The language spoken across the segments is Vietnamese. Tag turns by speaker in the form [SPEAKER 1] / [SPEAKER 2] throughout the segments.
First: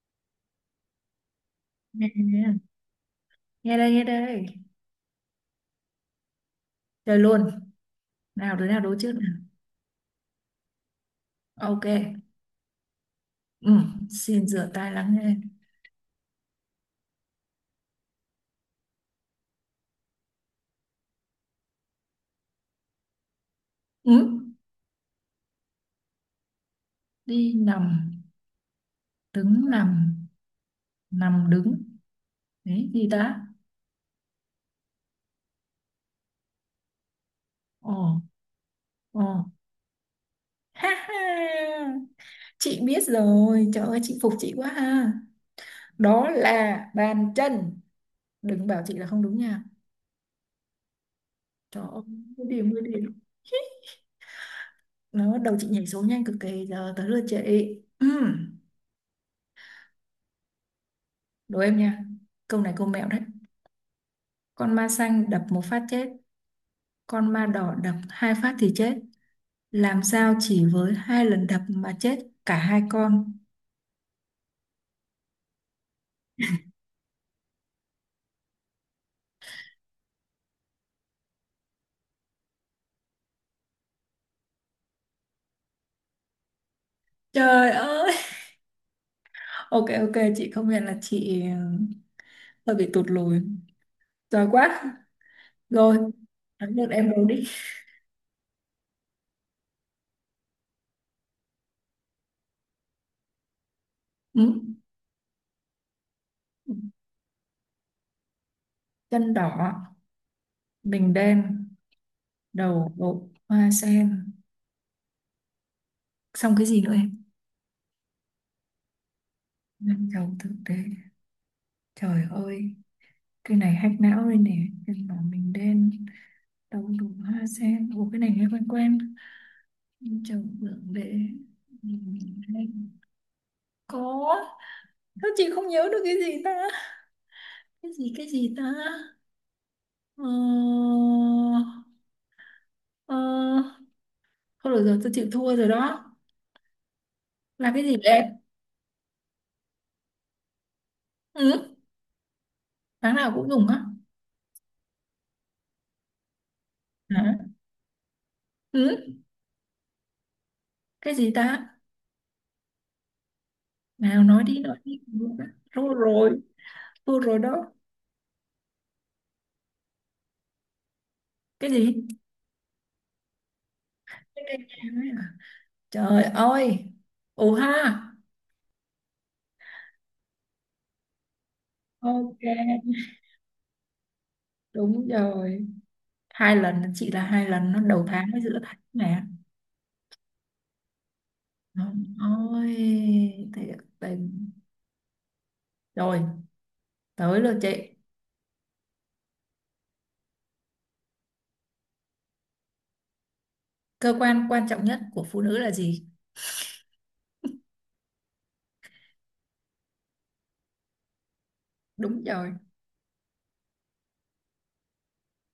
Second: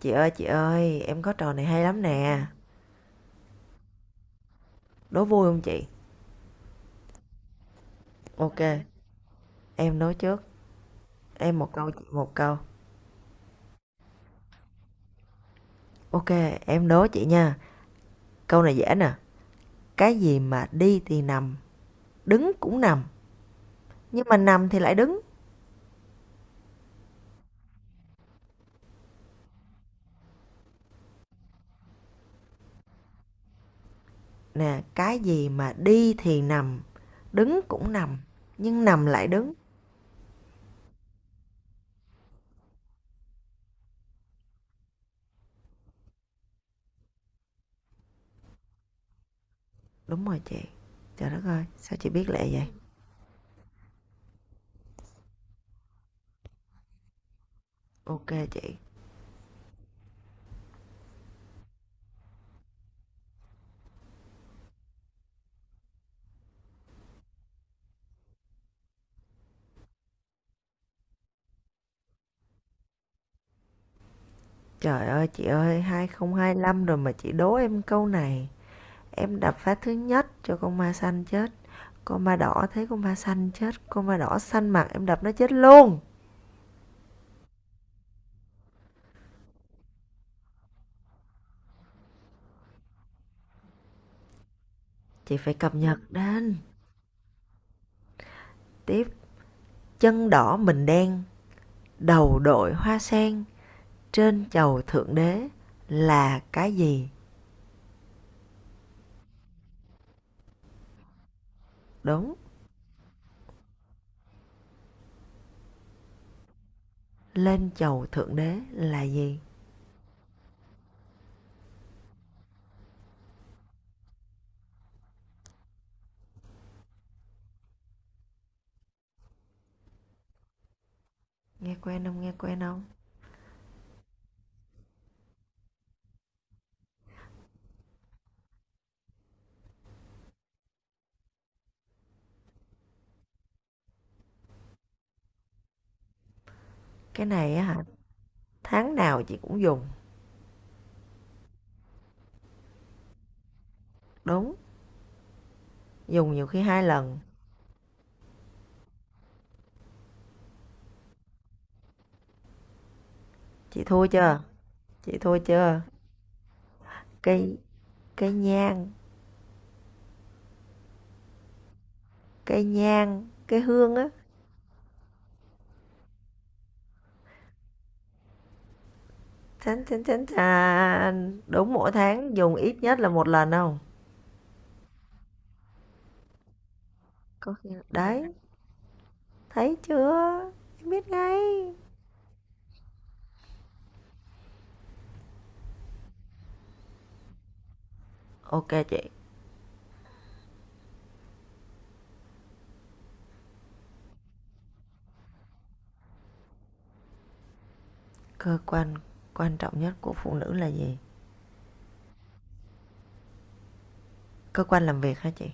[SPEAKER 1] Chị ơi, em có trò này hay lắm
[SPEAKER 2] Nghe
[SPEAKER 1] nè.
[SPEAKER 2] nghe. Nghe đây nghe đây.
[SPEAKER 1] Đố vui không chị?
[SPEAKER 2] Chơi luôn. Nào
[SPEAKER 1] Ok,
[SPEAKER 2] đứa nào đố trước nào?
[SPEAKER 1] em đố trước. Em một
[SPEAKER 2] Ok.
[SPEAKER 1] câu, chị một câu.
[SPEAKER 2] ừ, Xin rửa tay lắng nghe.
[SPEAKER 1] Ok, em đố chị nha. Câu này dễ nè. Cái gì mà đi thì nằm, đứng cũng nằm.
[SPEAKER 2] ừ,
[SPEAKER 1] Nhưng mà nằm thì lại đứng.
[SPEAKER 2] Đi nằm, đứng nằm, nằm đứng. Đấy gì ta?
[SPEAKER 1] Nè, cái gì mà đi thì nằm, đứng
[SPEAKER 2] Ồ.
[SPEAKER 1] cũng nằm. Nhưng nằm
[SPEAKER 2] Ồ.
[SPEAKER 1] lại đứng.
[SPEAKER 2] Ha ha, chị biết rồi. Trời ơi, chị phục chị quá ha. Đó là bàn chân. Đừng bảo chị là không đúng nha.
[SPEAKER 1] Đúng rồi chị. Trời đất ơi,
[SPEAKER 2] Trời
[SPEAKER 1] sao
[SPEAKER 2] ơi,
[SPEAKER 1] chị biết
[SPEAKER 2] mười
[SPEAKER 1] lẹ vậy?
[SPEAKER 2] điểm mười điểm. Nó đầu chị nhảy số nhanh cực kỳ. Giờ tới lượt chị. ừ,
[SPEAKER 1] Ok chị.
[SPEAKER 2] Đố em nha. Câu này câu mẹo đấy. Con ma xanh đập một phát chết, con ma đỏ đập hai phát thì chết. Làm sao chỉ với hai lần đập mà chết cả hai con?
[SPEAKER 1] Trời ơi chị ơi, 2025 rồi mà chị đố em câu này. Em đập phá thứ nhất cho con ma xanh chứ. Con ma đỏ thấy con ma xanh chết, con ma đỏ xanh mặt em đập nó chết luôn.
[SPEAKER 2] Trời ơi! Ok ok, chị công nhận là chị hơi bị tụt lùi. Giỏi quá.
[SPEAKER 1] Chị phải cập
[SPEAKER 2] Rồi,
[SPEAKER 1] nhật đến.
[SPEAKER 2] thắng được em rồi đi.
[SPEAKER 1] Tiếp chân đỏ mình đen, đầu đội hoa sen, trên
[SPEAKER 2] Ừ.
[SPEAKER 1] chầu thượng đế là cái gì?
[SPEAKER 2] Chân đỏ, mình đen,
[SPEAKER 1] Đúng,
[SPEAKER 2] đầu bộ hoa sen. Xong cái gì nữa em?
[SPEAKER 1] lên chầu thượng đế là gì?
[SPEAKER 2] Năm đầu thực tế. Trời ơi, cái này hack não đây nè. Chân đỏ mình đen. Đậu đủ hoa sen. Ủa cái này nghe quen quen, chồng vượng để,
[SPEAKER 1] Nghe quen không, nghe
[SPEAKER 2] nhìn
[SPEAKER 1] quen không?
[SPEAKER 2] lên. Có. Sao chị không nhớ được cái gì ta? Cái gì ta? Ờ, ờ, Thôi được rồi, tôi chịu thua rồi đó.
[SPEAKER 1] Cái này á
[SPEAKER 2] Là
[SPEAKER 1] hả,
[SPEAKER 2] cái gì đấy?
[SPEAKER 1] tháng nào chị cũng dùng.
[SPEAKER 2] Ừ. Tháng nào cũng dùng á?
[SPEAKER 1] Đúng, dùng nhiều khi hai lần.
[SPEAKER 2] Hả? Ừ. Cái gì ta?
[SPEAKER 1] Chị thua
[SPEAKER 2] Nào
[SPEAKER 1] chưa?
[SPEAKER 2] nói đi nói đi.
[SPEAKER 1] Chị thua chưa?
[SPEAKER 2] Thua rồi. Thua rồi
[SPEAKER 1] Cây,
[SPEAKER 2] đó.
[SPEAKER 1] cây nhang,
[SPEAKER 2] Cái gì?
[SPEAKER 1] cây nhang, cái hương á.
[SPEAKER 2] Cái cây nhang ấy à? Trời ơi. Ồ ha.
[SPEAKER 1] Chán. Đúng mỗi tháng
[SPEAKER 2] Ok,
[SPEAKER 1] dùng ít nhất là một lần không?
[SPEAKER 2] đúng rồi, hai lần. Chị là hai
[SPEAKER 1] Có khi.
[SPEAKER 2] lần nó đầu
[SPEAKER 1] Đấy,
[SPEAKER 2] tháng với giữa tháng nè.
[SPEAKER 1] thấy chưa? Em biết ngay.
[SPEAKER 2] Ôi, thiệt tình. Rồi, tới lượt chị.
[SPEAKER 1] Ok chị,
[SPEAKER 2] Cơ quan quan trọng nhất của phụ nữ là gì?
[SPEAKER 1] cơ quan quan trọng nhất của phụ nữ là gì?
[SPEAKER 2] Đúng rồi.
[SPEAKER 1] Cơ quan làm việc hả chị?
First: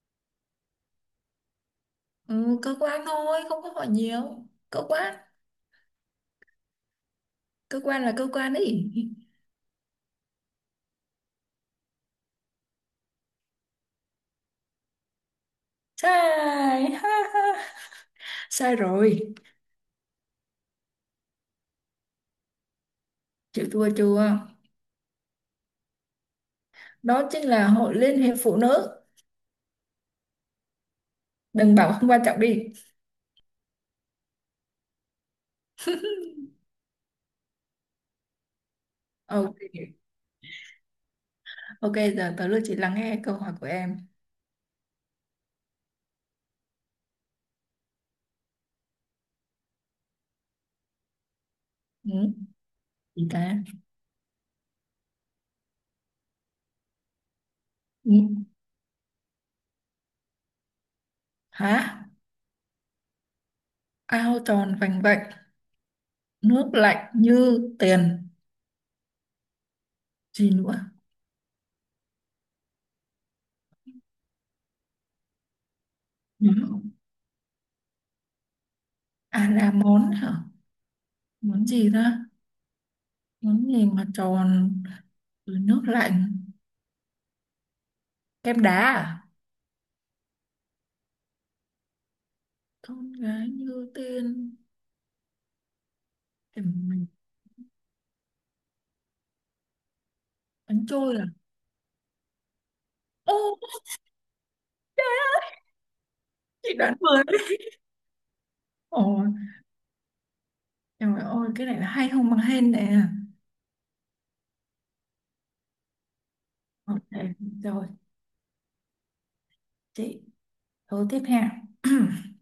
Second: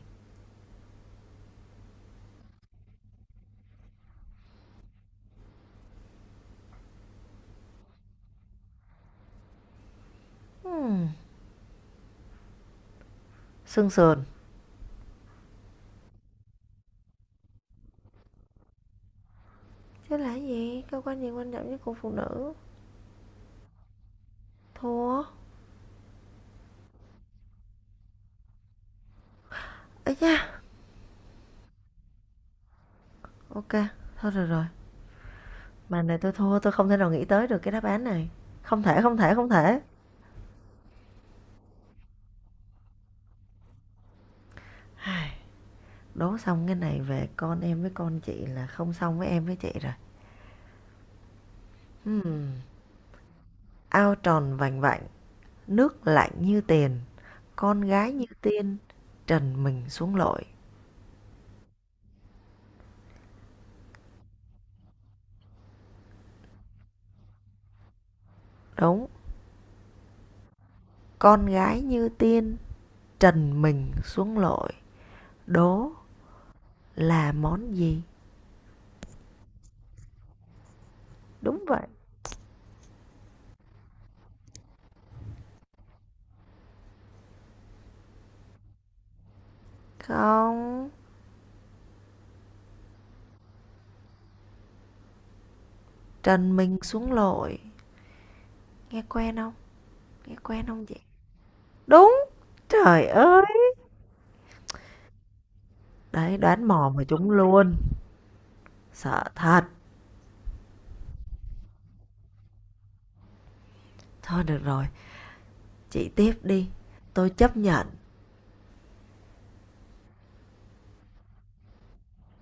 [SPEAKER 2] Ừ, Cơ quan thôi, không có hỏi nhiều cơ quan. Cơ quan là cơ quan ấy.
[SPEAKER 1] Hmm, xương sườn.
[SPEAKER 2] Sai. Ha, ha. Sai rồi.
[SPEAKER 1] Chứ là gì? Cơ quan gì quan trọng nhất của phụ nữ?
[SPEAKER 2] Chịu thua chưa?
[SPEAKER 1] Thua.
[SPEAKER 2] Đó chính là hội liên hiệp phụ nữ.
[SPEAKER 1] Ấy da.
[SPEAKER 2] Đừng bảo không quan trọng đi.
[SPEAKER 1] Ok, thôi rồi rồi. Mà này tôi thua, tôi không thể nào nghĩ tới được cái đáp án này. Không thể, không thể, không
[SPEAKER 2] Ok.
[SPEAKER 1] thể.
[SPEAKER 2] Ok, giờ tới lượt chị lắng nghe câu hỏi của em.
[SPEAKER 1] Đố xong cái này về con em với con chị là không xong với em với chị rồi.
[SPEAKER 2] ừ,
[SPEAKER 1] Hmm.
[SPEAKER 2] chị ta.
[SPEAKER 1] Ao tròn vành vạnh, nước lạnh như tiền, con gái
[SPEAKER 2] Ừ.
[SPEAKER 1] như tiên, trần mình xuống lội.
[SPEAKER 2] Hả? Ao tròn vành vạnh, nước lạnh như tiền.
[SPEAKER 1] Đúng,
[SPEAKER 2] Gì nữa?
[SPEAKER 1] con gái như tiên, trần mình xuống lội. Đố
[SPEAKER 2] Nhớ không?
[SPEAKER 1] là món gì?
[SPEAKER 2] À là món hả?
[SPEAKER 1] Đúng
[SPEAKER 2] Món
[SPEAKER 1] vậy.
[SPEAKER 2] gì ta? Món gì mà tròn rồi nước lạnh? Kem đá à?
[SPEAKER 1] Không,
[SPEAKER 2] Con gái như tiên.
[SPEAKER 1] trần
[SPEAKER 2] Tìm
[SPEAKER 1] mình
[SPEAKER 2] mình.
[SPEAKER 1] xuống lội. Nghe quen không? Nghe quen
[SPEAKER 2] Bánh
[SPEAKER 1] không chị?
[SPEAKER 2] trôi à?
[SPEAKER 1] Đúng, trời
[SPEAKER 2] Ô,
[SPEAKER 1] ơi. Đấy, đoán
[SPEAKER 2] chị
[SPEAKER 1] mò
[SPEAKER 2] đoán
[SPEAKER 1] mà
[SPEAKER 2] vừa
[SPEAKER 1] chúng
[SPEAKER 2] đấy.
[SPEAKER 1] luôn. Sợ
[SPEAKER 2] Ôi,
[SPEAKER 1] thật.
[SPEAKER 2] trời ơi, cái này là hay không bằng hên nè.
[SPEAKER 1] Thôi được rồi, chị tiếp đi.
[SPEAKER 2] Ok,
[SPEAKER 1] Tôi chấp nhận
[SPEAKER 2] rồi, chị câu tiếp theo.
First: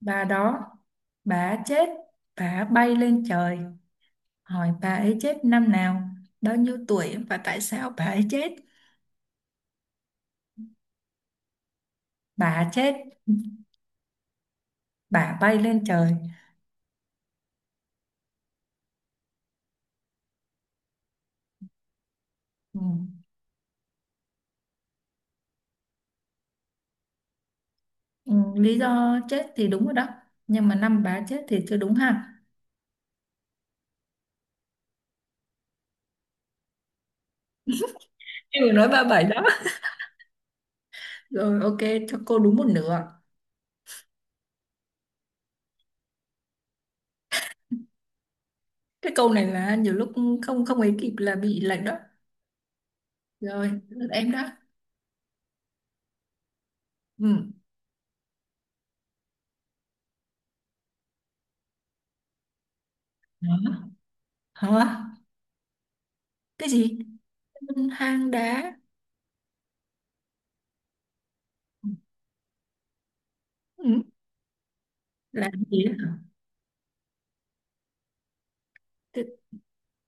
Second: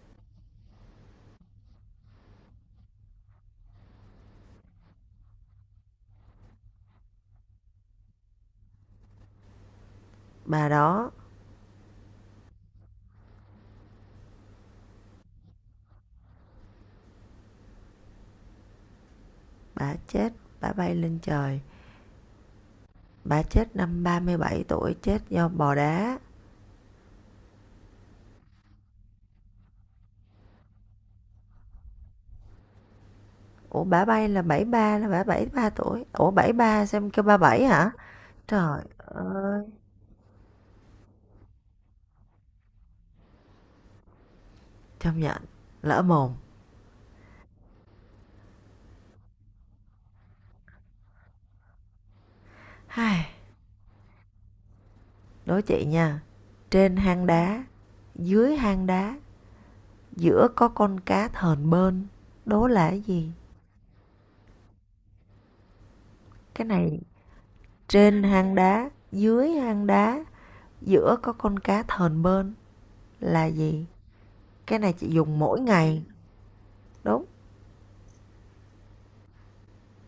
[SPEAKER 2] Bà đó, bà chết, bà bay lên trời. Hỏi bà ấy chết năm nào, bao nhiêu tuổi và tại sao bà ấy chết.
[SPEAKER 1] bà đó,
[SPEAKER 2] Bà chết, bà bay lên trời.
[SPEAKER 1] bà chết, bà bay lên trời.
[SPEAKER 2] Ừ.
[SPEAKER 1] Bà chết năm 37 tuổi, chết do bò đá.
[SPEAKER 2] Ừ, lý do chết thì đúng rồi đó, nhưng mà năm bà chết thì chưa đúng ha.
[SPEAKER 1] Ủa bà bay là bảy mươi ba, là bà 73 tuổi. Ủa 73 xem kêu 37 hả?
[SPEAKER 2] Em vừa
[SPEAKER 1] Trời
[SPEAKER 2] nói ba bảy đó.
[SPEAKER 1] ơi,
[SPEAKER 2] Rồi ok, cho cô đúng một nửa.
[SPEAKER 1] chấp nhận lỡ mồm.
[SPEAKER 2] Cái câu này là nhiều lúc không không ấy kịp là bị lệch đó.
[SPEAKER 1] Hai,
[SPEAKER 2] Rồi, lượt em đó.
[SPEAKER 1] đối chị nha. Trên hang
[SPEAKER 2] Ừ.
[SPEAKER 1] đá, dưới hang đá, giữa có con cá thờn bơn. Đố là cái gì?
[SPEAKER 2] Hả? Hả?
[SPEAKER 1] Cái
[SPEAKER 2] Cái gì?
[SPEAKER 1] này trên
[SPEAKER 2] Hang
[SPEAKER 1] hang
[SPEAKER 2] đá.
[SPEAKER 1] đá, dưới hang đá, giữa có con cá thờn bơn là gì?
[SPEAKER 2] Ừ.
[SPEAKER 1] Cái này chị dùng
[SPEAKER 2] Là
[SPEAKER 1] mỗi
[SPEAKER 2] gì
[SPEAKER 1] ngày.
[SPEAKER 2] đó?
[SPEAKER 1] Đúng,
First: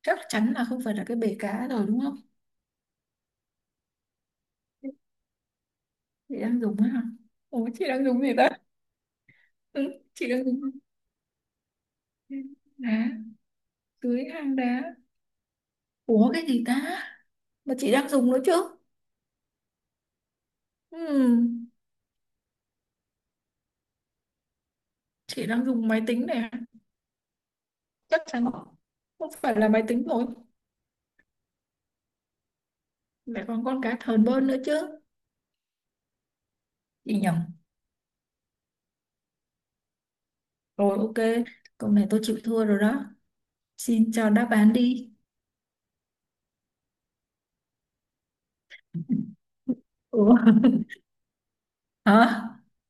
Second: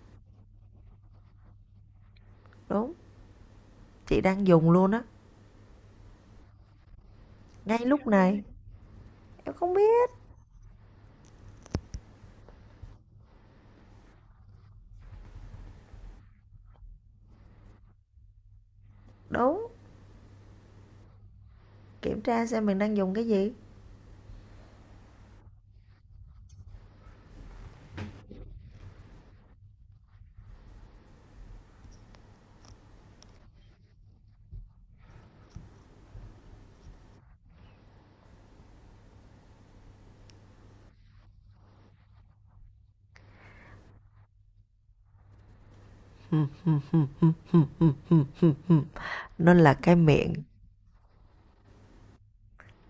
[SPEAKER 2] Chắc chắn là không phải là cái bể cá rồi đúng không?
[SPEAKER 1] đúng. Chị đang dùng luôn á.
[SPEAKER 2] Chị đang dùng á hả? Ủa
[SPEAKER 1] Ngay
[SPEAKER 2] chị đang
[SPEAKER 1] lúc
[SPEAKER 2] dùng gì
[SPEAKER 1] này
[SPEAKER 2] ta?
[SPEAKER 1] em không
[SPEAKER 2] Ừ,
[SPEAKER 1] biết
[SPEAKER 2] chị đang dùng đá, dưới hang đá. Ủa cái gì ta mà chị đang dùng nữa chứ?
[SPEAKER 1] đúng,
[SPEAKER 2] Ừm,
[SPEAKER 1] kiểm tra xem mình đang dùng cái gì.
[SPEAKER 2] chị đang dùng máy tính này à? Chắc chắn không phải là máy tính rồi, mẹ còn con cá thờn bơn nữa chứ. Chị nhầm rồi. Ok, câu này tôi chịu thua rồi đó, xin cho đáp án đi.
[SPEAKER 1] Nó là cái miệng.
[SPEAKER 2] Ủa. Hả?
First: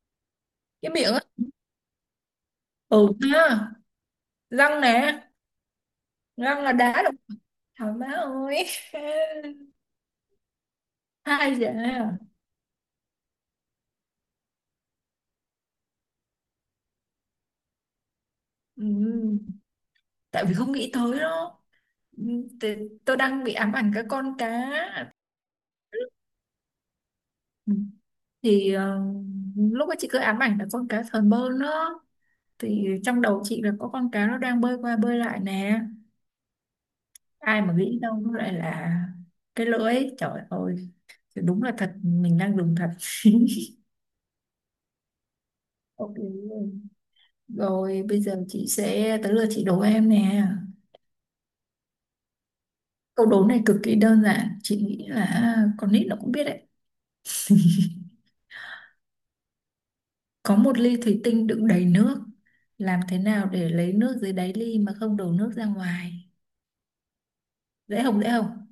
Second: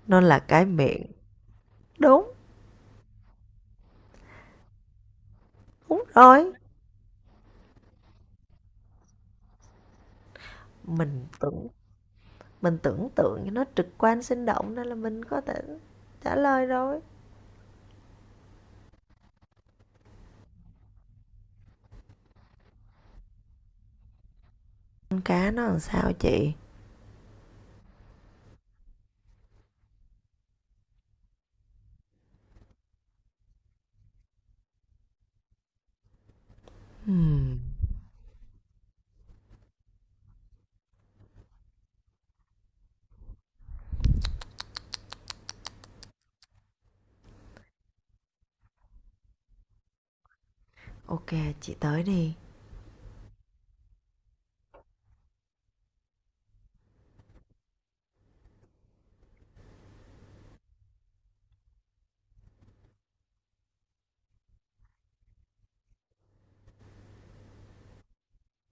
[SPEAKER 1] Nó là cái
[SPEAKER 2] Cái
[SPEAKER 1] miệng.
[SPEAKER 2] miệng á?
[SPEAKER 1] Đúng,
[SPEAKER 2] Ừ. Ha, răng nè.
[SPEAKER 1] đúng rồi.
[SPEAKER 2] Răng là đá đúng. Thảo má ơi.
[SPEAKER 1] mình
[SPEAKER 2] Hai
[SPEAKER 1] tưởng
[SPEAKER 2] giờ.
[SPEAKER 1] mình tưởng tượng cho nó trực quan sinh động nên là mình có thể trả lời rồi.
[SPEAKER 2] Ừ, tại vì không nghĩ tới đó. Ừ, thì Tôi đang bị ám ảnh cái con cá.
[SPEAKER 1] Con cá nó làm sao chị?
[SPEAKER 2] Ừ, thì lúc ấy chị cứ ám ảnh là con cá sờn bơn đó, thì trong đầu chị là có con cá nó đang bơi qua bơi lại nè.
[SPEAKER 1] Ừm,
[SPEAKER 2] Ai mà nghĩ đâu nó lại là cái lưỡi, trời ơi, thì đúng là thật, mình đang dùng thật. Ok luôn. Rồi bây giờ chị sẽ tới lượt chị đố em nè.
[SPEAKER 1] ok chị, tới đi.
[SPEAKER 2] Câu đố này cực kỳ đơn giản, chị nghĩ là con nít nó cũng biết đấy. Có một ly thủy tinh đựng đầy nước. Làm thế nào để lấy nước dưới đáy ly mà không đổ nước ra ngoài? Dễ không dễ không?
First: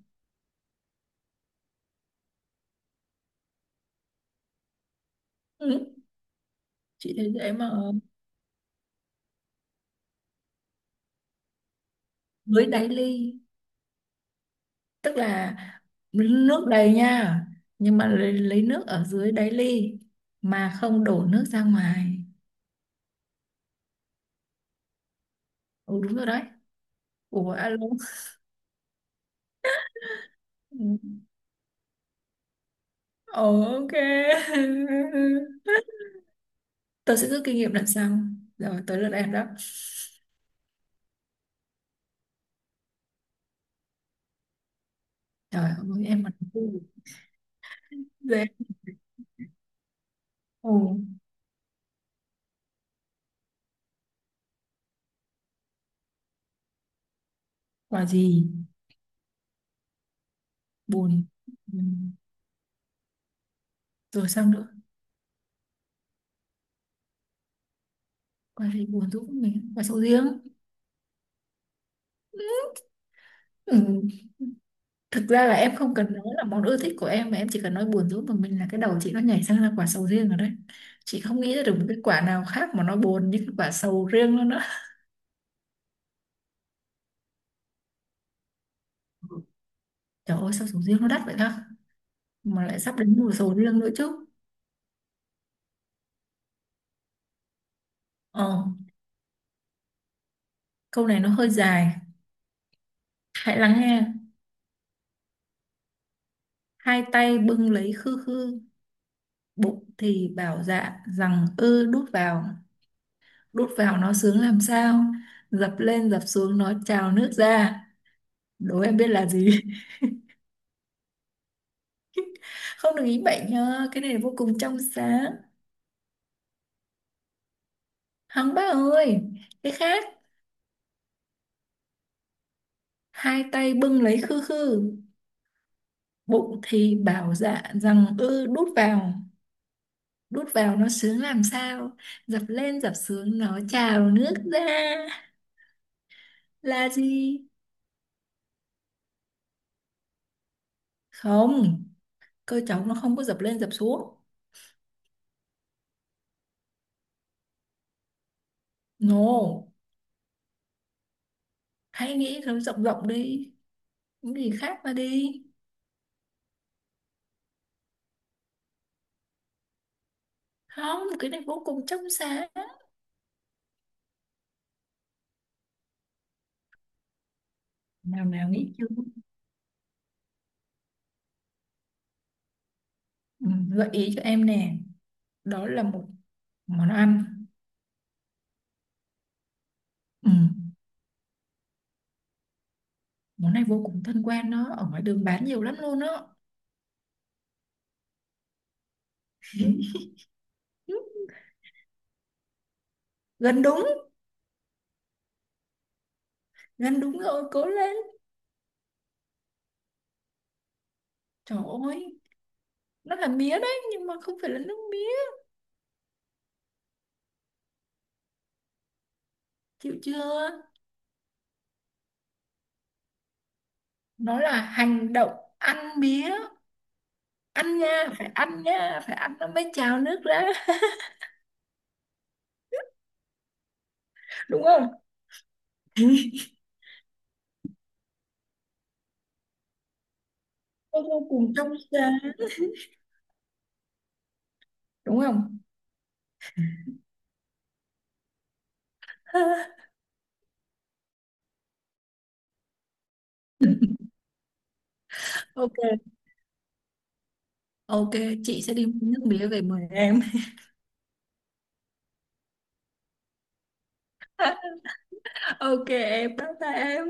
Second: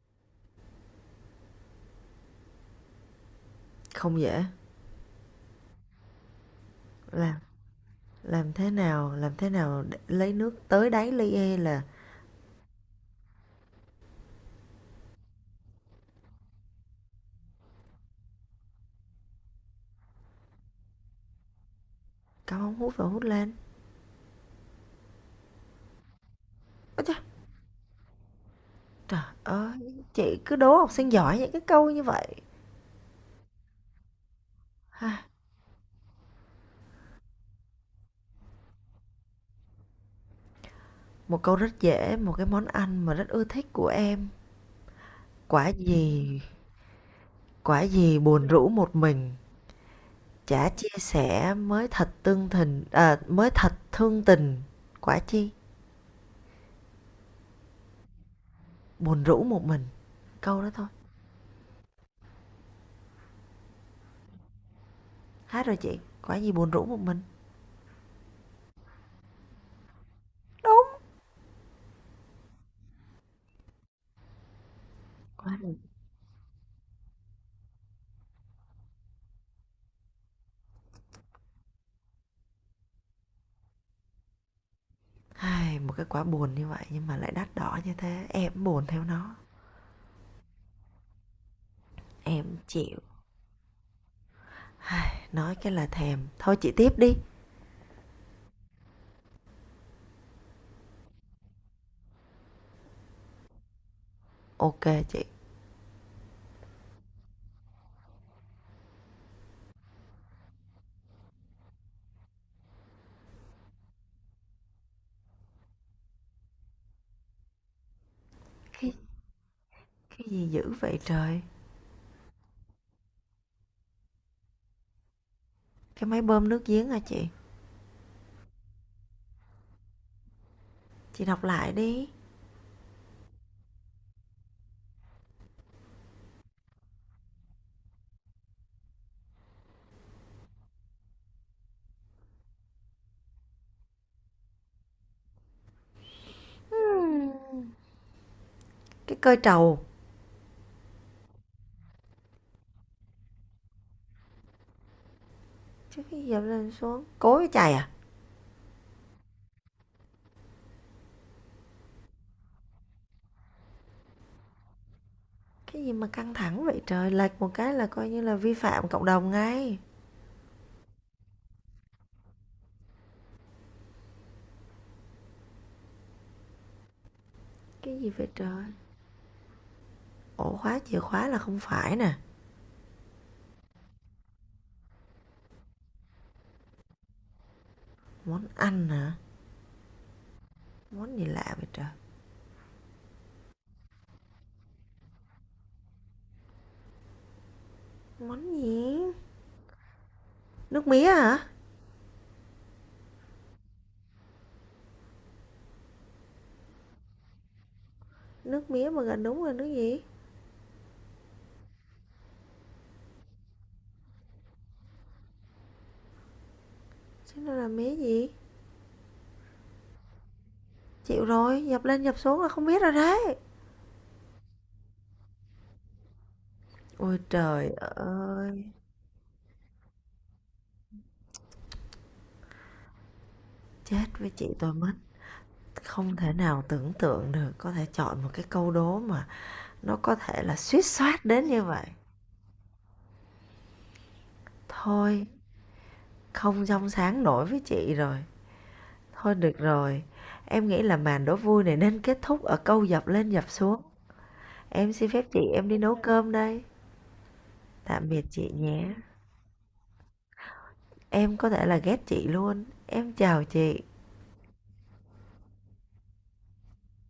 [SPEAKER 1] Không dễ.
[SPEAKER 2] Ừ. Chị thấy
[SPEAKER 1] làm
[SPEAKER 2] dễ mà.
[SPEAKER 1] làm thế nào làm thế nào để lấy nước tới đáy ly e là
[SPEAKER 2] Dưới đáy ly, tức là nước đầy nha, nhưng mà lấy nước ở dưới đáy ly mà không đổ nước ra ngoài.
[SPEAKER 1] cắm ống hút và hút lên.
[SPEAKER 2] Ừ đúng rồi đấy.
[SPEAKER 1] Ôi trời,
[SPEAKER 2] Ủa alo.
[SPEAKER 1] trời ơi, chị cứ đố
[SPEAKER 2] Ừ.
[SPEAKER 1] học sinh giỏi những cái câu như vậy.
[SPEAKER 2] Ồ, ok.
[SPEAKER 1] Ha,
[SPEAKER 2] Tôi sẽ rút kinh nghiệm lần sau. Rồi tới lượt em đó.
[SPEAKER 1] một câu rất dễ, một cái món ăn mà rất ưa thích của em.
[SPEAKER 2] Trời
[SPEAKER 1] Quả
[SPEAKER 2] ơi em mà
[SPEAKER 1] gì, quả gì buồn
[SPEAKER 2] dễ.
[SPEAKER 1] rũ một mình, chả
[SPEAKER 2] Ồ,
[SPEAKER 1] chia sẻ mới thật tương tình, mới thật thương tình. Quả chi,
[SPEAKER 2] quả gì
[SPEAKER 1] buồn rũ một mình. Câu đó thôi.
[SPEAKER 2] buồn. Ừ. Rồi sao nữa?
[SPEAKER 1] Hát rồi chị, quả gì buồn rũ một mình.
[SPEAKER 2] Quan hệ buồn tôi cũng mình và sầu riêng.
[SPEAKER 1] Đúng.
[SPEAKER 2] Ừ. Thực ra là
[SPEAKER 1] Quả
[SPEAKER 2] em
[SPEAKER 1] gì?
[SPEAKER 2] không cần nói là món ưa thích của em, mà em chỉ cần nói buồn rũ của mình là cái đầu chị nó nhảy sang là quả sầu riêng rồi đấy. Chị không nghĩ ra được một cái quả nào khác mà nó buồn như cái quả sầu riêng luôn á.
[SPEAKER 1] Ai, một cái quả buồn như vậy nhưng mà lại đắt đỏ như thế, em buồn theo nó.
[SPEAKER 2] Trời ơi, sao sầu riêng nó đắt vậy ta,
[SPEAKER 1] Em
[SPEAKER 2] mà lại sắp
[SPEAKER 1] chịu.
[SPEAKER 2] đến mùa sầu riêng nữa chứ.
[SPEAKER 1] Ai, nói cái là thèm. Thôi chị tiếp đi.
[SPEAKER 2] Ờ, câu này nó hơi dài, hãy lắng nghe.
[SPEAKER 1] Ok chị.
[SPEAKER 2] Hai tay bưng lấy khư khư, bụng thì bảo dạ rằng ư đút vào. Đút vào nó sướng làm sao, dập lên dập xuống nó trào nước ra. Đố
[SPEAKER 1] Cái
[SPEAKER 2] em biết là gì.
[SPEAKER 1] cái gì dữ vậy trời?
[SPEAKER 2] Không được ý bệnh nhá, cái này là vô cùng trong sáng.
[SPEAKER 1] Cái máy bơm nước giếng hả chị?
[SPEAKER 2] Hằng bác ơi, cái khác.
[SPEAKER 1] Chị đọc lại đi.
[SPEAKER 2] Hai tay bưng lấy khư khư, bụng thì bảo dạ rằng ư đút vào. Đút vào nó sướng làm sao, dập lên dập xuống nó trào nước ra. Là gì?
[SPEAKER 1] Cái cơi trầu.
[SPEAKER 2] Không, cơ cháu nó không có dập lên dập xuống.
[SPEAKER 1] Chứ cái dập lên xuống. Cối với chày à?
[SPEAKER 2] No, hãy nghĩ nó rộng rộng đi, những gì khác mà đi.
[SPEAKER 1] Cái gì mà căng thẳng vậy trời? Lệch một cái là coi như là vi phạm cộng đồng ngay.
[SPEAKER 2] Không, cái này vô cùng trong sáng.
[SPEAKER 1] Cái gì
[SPEAKER 2] Nào
[SPEAKER 1] vậy
[SPEAKER 2] nào,
[SPEAKER 1] trời?
[SPEAKER 2] nghĩ chưa?
[SPEAKER 1] Ổ khóa chìa khóa là không phải nè.
[SPEAKER 2] ừ, Gợi ý cho em nè, đó là một món ăn.
[SPEAKER 1] Món ăn hả?
[SPEAKER 2] Ừ.
[SPEAKER 1] Món gì lạ vậy trời?
[SPEAKER 2] Món này vô cùng thân quen đó, ở ngoài đường bán nhiều lắm luôn đó.
[SPEAKER 1] Món gì? Nước mía hả?
[SPEAKER 2] Gần đúng, gần đúng rồi, cố lên.
[SPEAKER 1] Nước mía mà gần đúng rồi nước gì?
[SPEAKER 2] Trời ơi, nó là mía đấy, nhưng mà không phải là nước mía.
[SPEAKER 1] Chứ nó là mía gì?
[SPEAKER 2] Chịu chưa?
[SPEAKER 1] Chịu rồi, dập lên dập xuống là không biết rồi đấy.
[SPEAKER 2] Nó là hành động ăn mía.
[SPEAKER 1] Ôi trời
[SPEAKER 2] Ăn nha, phải ăn
[SPEAKER 1] ơi,
[SPEAKER 2] nha, phải ăn nó mới trào nước ra,
[SPEAKER 1] chết với chị
[SPEAKER 2] đúng
[SPEAKER 1] tôi
[SPEAKER 2] không?
[SPEAKER 1] mất. Không thể nào tưởng tượng được có thể chọn một cái câu đố mà nó có thể là suýt
[SPEAKER 2] Nó
[SPEAKER 1] soát
[SPEAKER 2] vô
[SPEAKER 1] đến
[SPEAKER 2] cùng
[SPEAKER 1] như
[SPEAKER 2] trong
[SPEAKER 1] vậy.
[SPEAKER 2] sáng, đúng
[SPEAKER 1] Thôi
[SPEAKER 2] không?
[SPEAKER 1] không trong sáng nổi với chị rồi. Thôi được rồi, em nghĩ là màn đố vui này nên kết thúc ở câu dập lên dập xuống. Em xin phép chị em đi nấu
[SPEAKER 2] Ok.
[SPEAKER 1] cơm đây. Tạm
[SPEAKER 2] Ok,
[SPEAKER 1] biệt chị
[SPEAKER 2] chị sẽ
[SPEAKER 1] nhé.
[SPEAKER 2] đi mua nước mía về mời em.
[SPEAKER 1] Em có thể là ghét chị luôn. Em chào chị.
[SPEAKER 2] Ok, em bye bye em.